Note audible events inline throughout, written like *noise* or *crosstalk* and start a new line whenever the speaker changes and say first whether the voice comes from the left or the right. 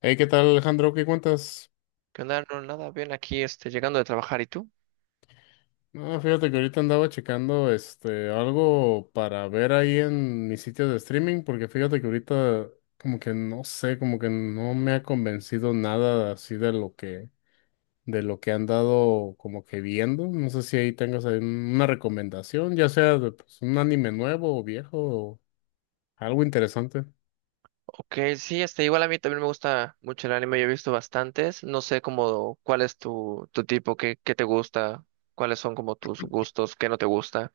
left: Hey, ¿qué tal, Alejandro? ¿Qué cuentas?
right: ¿Qué onda? No, nada, bien aquí, llegando de trabajar, ¿y tú?
left: No, fíjate que ahorita andaba checando este algo para ver ahí en mis sitios de streaming, porque fíjate que ahorita como que no sé, como que no me ha convencido nada así de lo que han dado como que viendo. No sé si ahí tengas ahí una recomendación, ya sea de pues, un anime nuevo o viejo o algo interesante.
right: Ok, sí, igual a mí también me gusta mucho el anime. Yo he visto bastantes. No sé cómo, cuál es tu tipo, qué te gusta, cuáles son como tus gustos, qué no te gusta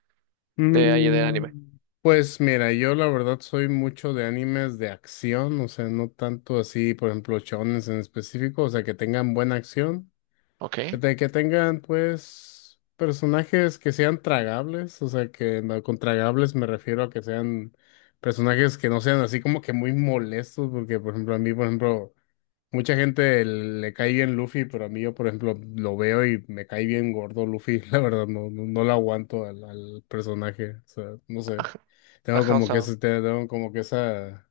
right: de ahí del anime.
left: Pues mira, yo la verdad soy mucho de animes de acción, o sea, no tanto así, por ejemplo, shonens en específico, o sea, que tengan buena acción,
right: Ok,
left: de que tengan pues personajes que sean tragables, o sea, que no- con tragables me refiero a que sean personajes que no sean así como que muy molestos, porque por ejemplo, a mí, por ejemplo, mucha gente le cae bien Luffy, pero a mí yo, por ejemplo, lo veo y me cae bien gordo Luffy. *laughs* La verdad, no, no, no lo aguanto al personaje. O sea, no sé.
right: ajá,
left: Tengo
right: ajá, o
left: como
right: sea,
left: que ese, tengo como que esa,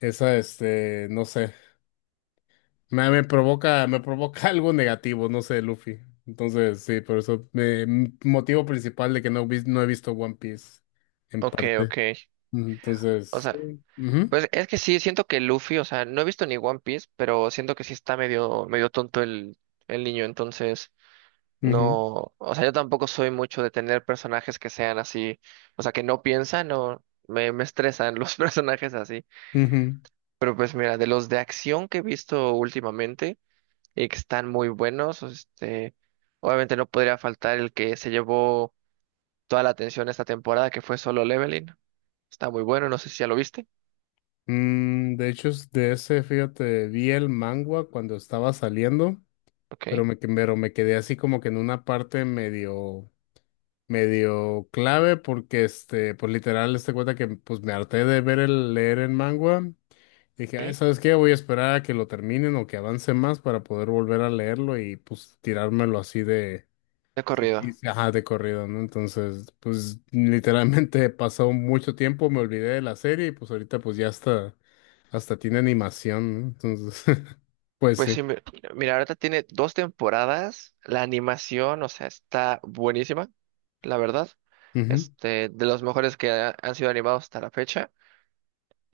left: esa, no sé. Me provoca, me provoca *laughs* algo negativo, no sé, Luffy. Entonces, sí, por eso, motivo principal de que no, no he visto One Piece, en
right: ok,
left: parte.
right: ok,
left: Ujú.
right: o
left: Entonces,
right: sea,
left: sí. Ujú,
right: pues es que sí, siento que Luffy, o sea, no he visto ni One Piece, pero siento que sí está medio tonto el niño, entonces...
left: ujú,
right: No, o sea, yo tampoco soy mucho de tener personajes que sean así, o sea, que no piensan o me estresan los *laughs* personajes así.
left: ujú.
right: Pero pues mira, de los de acción que he visto últimamente y que están muy buenos, obviamente no podría faltar el que se llevó toda la atención esta temporada, que fue Solo Leveling. Está muy bueno, no sé si ya lo viste.
left: De hecho, es de ese, fíjate, vi el manga cuando estaba saliendo, pero
right: Ok.
left: pero me quedé así como que en una parte medio, medio clave porque, este, pues literal, este cuenta que pues me harté de leer el manga. Dije, ay,
right: Sí.
left: ¿sabes qué? Voy a esperar a que lo terminen o que avance más para poder volver a leerlo y pues tirármelo así de
right: De
left: y
right: corrido.
left: sí, ajá, de corrido, ¿no? Entonces, pues literalmente *laughs* pasó mucho tiempo, me olvidé de la serie y pues ahorita pues ya hasta, hasta tiene animación, ¿no? Entonces, *laughs* pues
right: Pues
left: sí.
right: sí, mira, ahorita tiene dos temporadas, la animación, o sea, está buenísima, la verdad.
left: Ujú,
right: De los mejores que han sido animados hasta la fecha.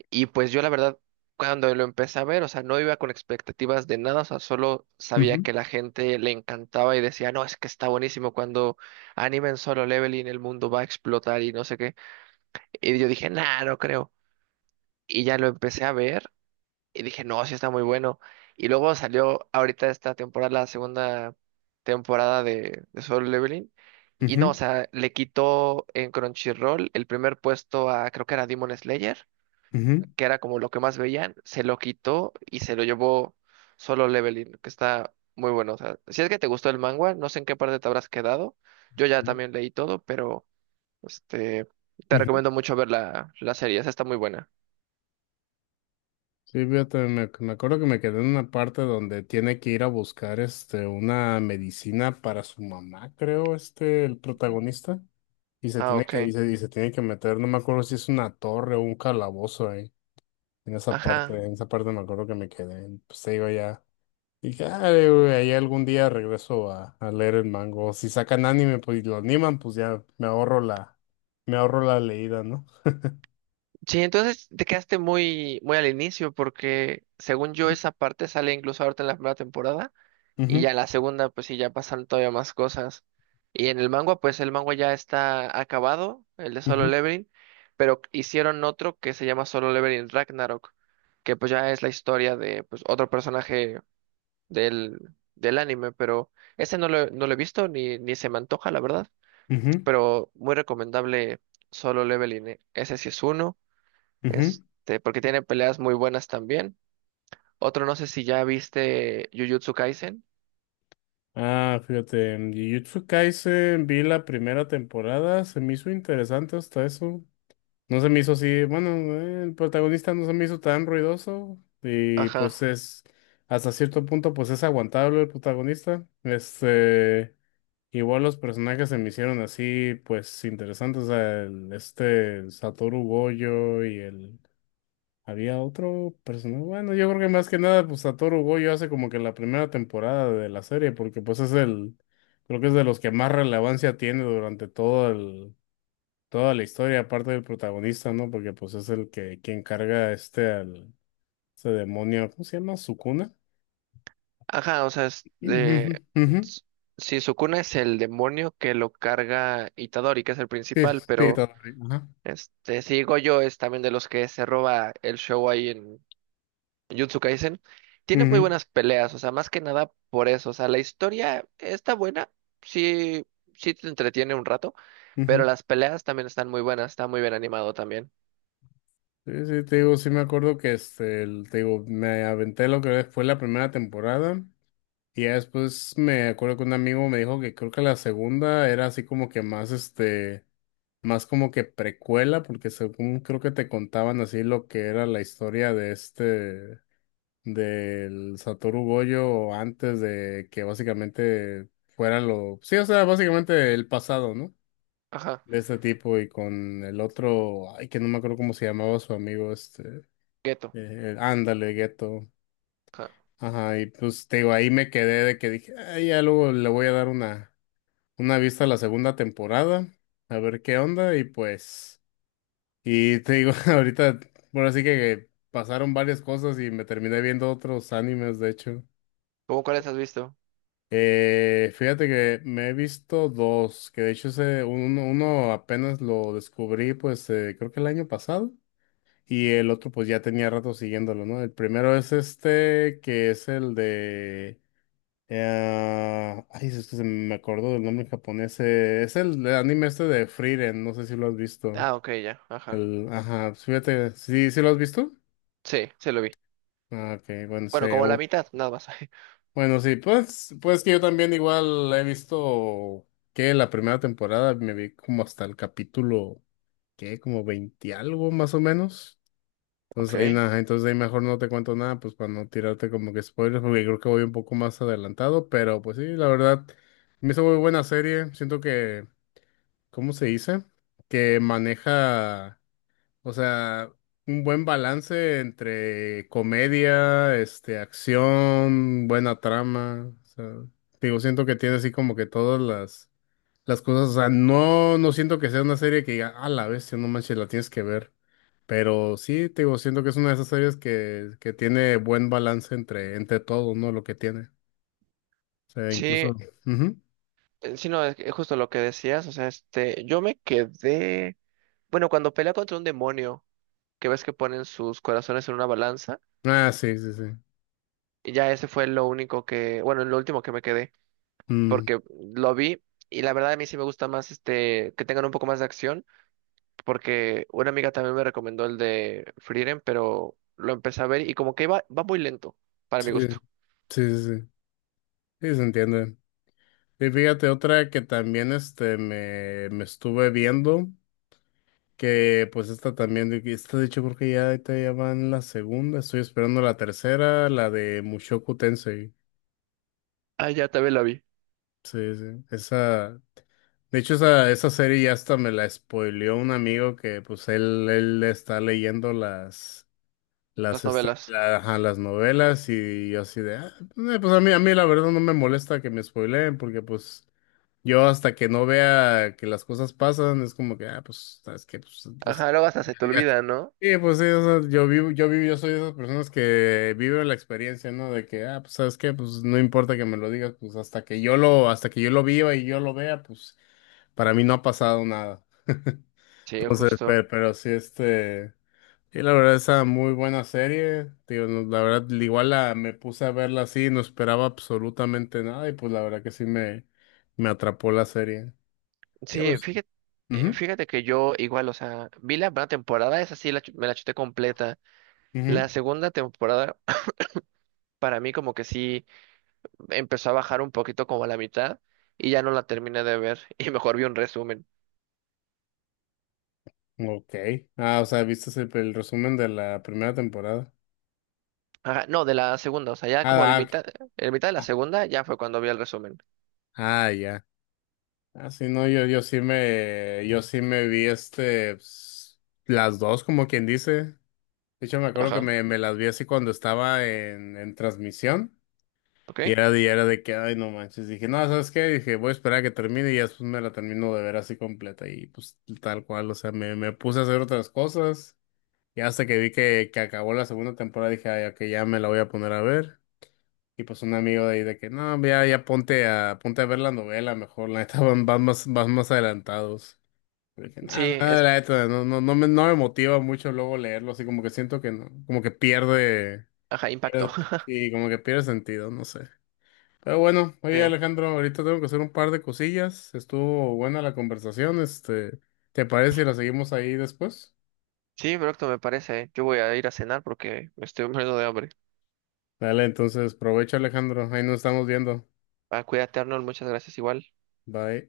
right: Y pues yo la verdad, cuando lo empecé a ver, o sea, no iba con expectativas de nada, o sea, solo sabía
left: ujú,
right: que la gente le encantaba y decía, no, es que está buenísimo cuando animen Solo Leveling, el mundo va a explotar y no sé qué. Y yo dije, nah, no creo. Y ya lo empecé a ver y dije, no, sí está muy bueno. Y luego salió ahorita esta temporada, la segunda temporada de Solo Leveling. Y no, o
left: ujú,
right: sea, le quitó en Crunchyroll el primer puesto a, creo que era Demon Slayer,
left: ujú,
right: que era como lo que más veían. Se lo quitó y se lo llevó Solo Leveling, que está muy bueno. O sea, si es que te gustó el manga, no sé en qué parte te habrás quedado. Yo ya
left: ujú,
right: también leí todo, pero este, te
left: ujú.
right: recomiendo mucho ver la serie. Esa está muy buena.
left: Sí, fíjate, me acuerdo que me quedé en una parte donde tiene que ir a buscar este, una medicina para su mamá, creo, este, el protagonista. Y se
right: Ah,
left: tiene que,
right: ok.
left: y se tiene que meter, no me acuerdo si es una torre o un calabozo.
right: Ajá.
left: En esa parte me acuerdo que me quedé. Pues se iba ya. Y dije, ah, güey, ahí algún día regreso a leer el mango. Si sacan anime, pues y lo animan, pues ya me ahorro me ahorro la leída, ¿no?
right: Sí, entonces te quedaste muy, muy al inicio, porque según yo esa parte sale incluso ahorita en la primera temporada, y ya
left: Ujú,
right: en la segunda, pues sí, ya pasan todavía más cosas. Y en el manga, pues el manga ya está acabado, el de Solo
left: ujú,
right: Leveling, pero hicieron otro que se llama Solo Leveling Ragnarok, que pues ya es la historia de pues, otro personaje del, del anime, pero ese no lo he visto ni se me antoja, la verdad,
left: ujú,
right: pero muy recomendable Solo Leveling, ¿eh? Ese sí es uno.
left: ujú.
right: Porque tiene peleas muy buenas también. Otro, no sé si ya viste Jujutsu Kaisen.
left: Ah, fíjate, en Jujutsu Kaisen vi la primera temporada, se me hizo interesante hasta eso. No se me hizo así, bueno, el protagonista no se me hizo tan ruidoso y
right: Ajá.
left: pues es, hasta cierto punto pues es aguantable el protagonista. Este, igual los personajes se me hicieron así pues interesantes, o sea, este Satoru Gojo y el, había otro personaje, bueno, yo creo que más que nada pues Satoru Gojo hace como que la primera temporada de la serie porque pues es el, creo que es de los que más relevancia tiene durante todo toda la historia, aparte del protagonista, ¿no? Porque pues es el que quien carga este al demonio, ¿cómo se llama? ¿Sukuna?
right: Ajá, o sea,
left: Ujú, ujú.
right: s- sí, Sukuna es el demonio que lo carga Itadori, que es el
left: Sí,
right: principal,
left: sí,
right: pero
left: todo bien, ajá.
right: si Gojo es también de los que se roba el show ahí en Jujutsu Kaisen. Tiene muy
left: Ujú,
right: buenas peleas, o sea, más que nada por eso. O sea, la historia está buena, sí, sí te entretiene un rato, pero
left: ujú.
right: las peleas también están muy buenas, está muy bien animado también.
left: Sí, sí, te digo, sí me acuerdo que este, te digo, me aventé lo que fue la primera temporada y ya después me acuerdo que un amigo me dijo que creo que la segunda era así como que más este, más como que precuela porque según creo que te contaban así lo que era la historia de este del Satoru Gojo antes de que básicamente fuera lo, sí, o sea, básicamente el pasado, ¿no?
right: Ajá.
left: De este tipo y con el otro, ay, que no me acuerdo cómo se llamaba su amigo,
right: Ghetto.
left: ándale, gueto.
right: Ajá.
left: Ajá, y pues te digo, ahí me quedé de que dije, ah ya luego le voy a dar una vista a la segunda temporada, a ver qué onda, y pues, y te digo, *laughs* ahorita, bueno, así que pasaron varias cosas y me terminé viendo otros animes, de hecho.
right: ¿Cómo cuáles has visto?
left: Fíjate que me he visto dos, que de hecho ese, uno, uno apenas lo descubrí, pues creo que el año pasado, y el otro pues ya tenía rato siguiéndolo, ¿no? El primero es este, que es el de... ay, es que se me acordó del nombre japonés, es el anime este de Frieren, no sé si lo has visto.
right: Ah, ok, ya. Ajá.
left: El, ajá, pues, fíjate, ¿sí, sí lo has visto?
right: Sí, se lo vi.
left: Ah, ok, bueno, sí.
right: Bueno, como la mitad, nada más. *laughs*
left: Bueno, sí, pues, pues que yo también igual he visto que la primera temporada me vi como hasta el capítulo, que como 20 algo más o menos. Entonces ahí
right: Ok.
left: nada, entonces ahí mejor no te cuento nada, pues para no tirarte como que spoilers, porque creo que voy un poco más adelantado, pero pues sí, la verdad, me hizo muy buena serie. Siento que, ¿cómo se dice? Que maneja. O sea, un buen balance entre comedia, este, acción, buena trama. O sea, digo, siento que tiene así como que todas las cosas. O sea, no, no siento que sea una serie que diga, a la bestia, no manches, la tienes que ver. Pero sí, te digo, siento que es una de esas series que tiene buen balance entre, entre todo, ¿no? Lo que tiene. O sea,
right: Sí,
left: incluso. Ujú.
right: sí, no, es que justo lo que decías. O sea, yo me quedé. Bueno, cuando pelea contra un demonio, que ves que ponen sus corazones en una balanza,
left: Ah, sí, sí, sí.
right: y ya ese fue lo único que. Bueno, lo último que me quedé,
left: Mm,
right: porque lo vi. Y la verdad a mí sí me gusta más que tengan un poco más de acción, porque una amiga también me recomendó el de Frieren, pero lo empecé a ver y como que va muy lento, para
left: sí,
right: mi gusto.
left: sí, sí, sí. Sí, se entiende. Y fíjate, otra que también este me estuve viendo, que pues esta también, esta de hecho creo que ya, ahorita ya va en la segunda, estoy esperando la tercera, la de Mushoku Tensei.
right: Ah, ya también la vi.
left: Sí, sí. Esa, de hecho esa, esa serie ya hasta me la spoileó un amigo que pues él está leyendo
right: Las novelas.
left: ajá, las novelas y yo así de, "Ah, pues a mí la verdad no me molesta que me spoileen porque pues... Yo hasta que no vea que las cosas pasan, es como que, ah, pues, ¿sabes que pues, los-
right: Ajá, luego hasta se te
left: ya.
right: olvida, ¿no?
left: Sí, pues sí, o sea, yo vivo, yo vivo, yo soy de esas personas que vive la experiencia, ¿no? De que, ah, pues, ¿sabes qué? Pues no importa que me lo digas, pues hasta que yo lo, hasta que yo lo viva y yo lo vea, pues para mí no ha pasado nada. *laughs*
right: Sí,
left: Entonces,
right: justo.
left: pero sí, este, sí, la verdad, esa muy buena serie, tío no, la verdad, igual la, me puse a verla así, no esperaba absolutamente nada y pues la verdad que sí me atrapó la serie.
right: Sí, fíjate, eh,
left: Ujú,
right: fíjate que yo igual, o sea, vi la primera temporada, esa sí me la chuté completa. La segunda temporada, *clears throat* para mí como que sí empezó a bajar un poquito como a la mitad y ya no la terminé de ver *laughs* y mejor vi un resumen.
left: ujú. Ok. Ah, o sea, viste el resumen de la primera temporada.
right: Ajá, no, de la segunda, o sea, ya como el
left: Ah, ah, ok.
right: mitad, el mitad de la
left: Ah,
right: segunda ya fue cuando vi el resumen.
left: ah, ya. Ah, sí, no, yo, yo sí me vi este, pues, las dos, como quien dice. De hecho, me acuerdo que
right: Ajá,
left: me las vi así cuando estaba en transmisión.
right: ¿ok?
left: Y era de que, ay, no manches. Dije, no, ¿sabes qué? Dije, voy a esperar a que termine y ya después me la termino de ver así completa. Y pues tal cual, o sea, me puse a hacer otras cosas. Ya hasta que vi que acabó la segunda temporada dije, ay, ok, ya me la voy a poner a ver. Y pues un amigo de ahí de que, no, ya, ya ponte ponte a ver la novela mejor, la neta *laughs* van, van más adelantados. Y dije,
right: Sí,
left: nada, nada,
right: es,
left: la neta, no, no, no me motiva mucho luego leerlo, así como que siento que no, como que pierde,
right: ajá, impacto.
left: pierde-
right: *laughs*
left: sí, como que pierde sentido, no sé. Pero bueno, oye Alejandro, ahorita tengo que hacer un par de cosillas, estuvo buena la conversación, este, ¿te parece si la seguimos ahí después?
right: Sí, perfecto, me parece. ¿Eh? Yo voy a ir a cenar porque me estoy *laughs* muriendo de hambre.
left: Dale, entonces, aprovecha Alejandro. Ahí nos estamos viendo.
right: Ah, cuídate, Arnold, muchas gracias igual.
left: Bye.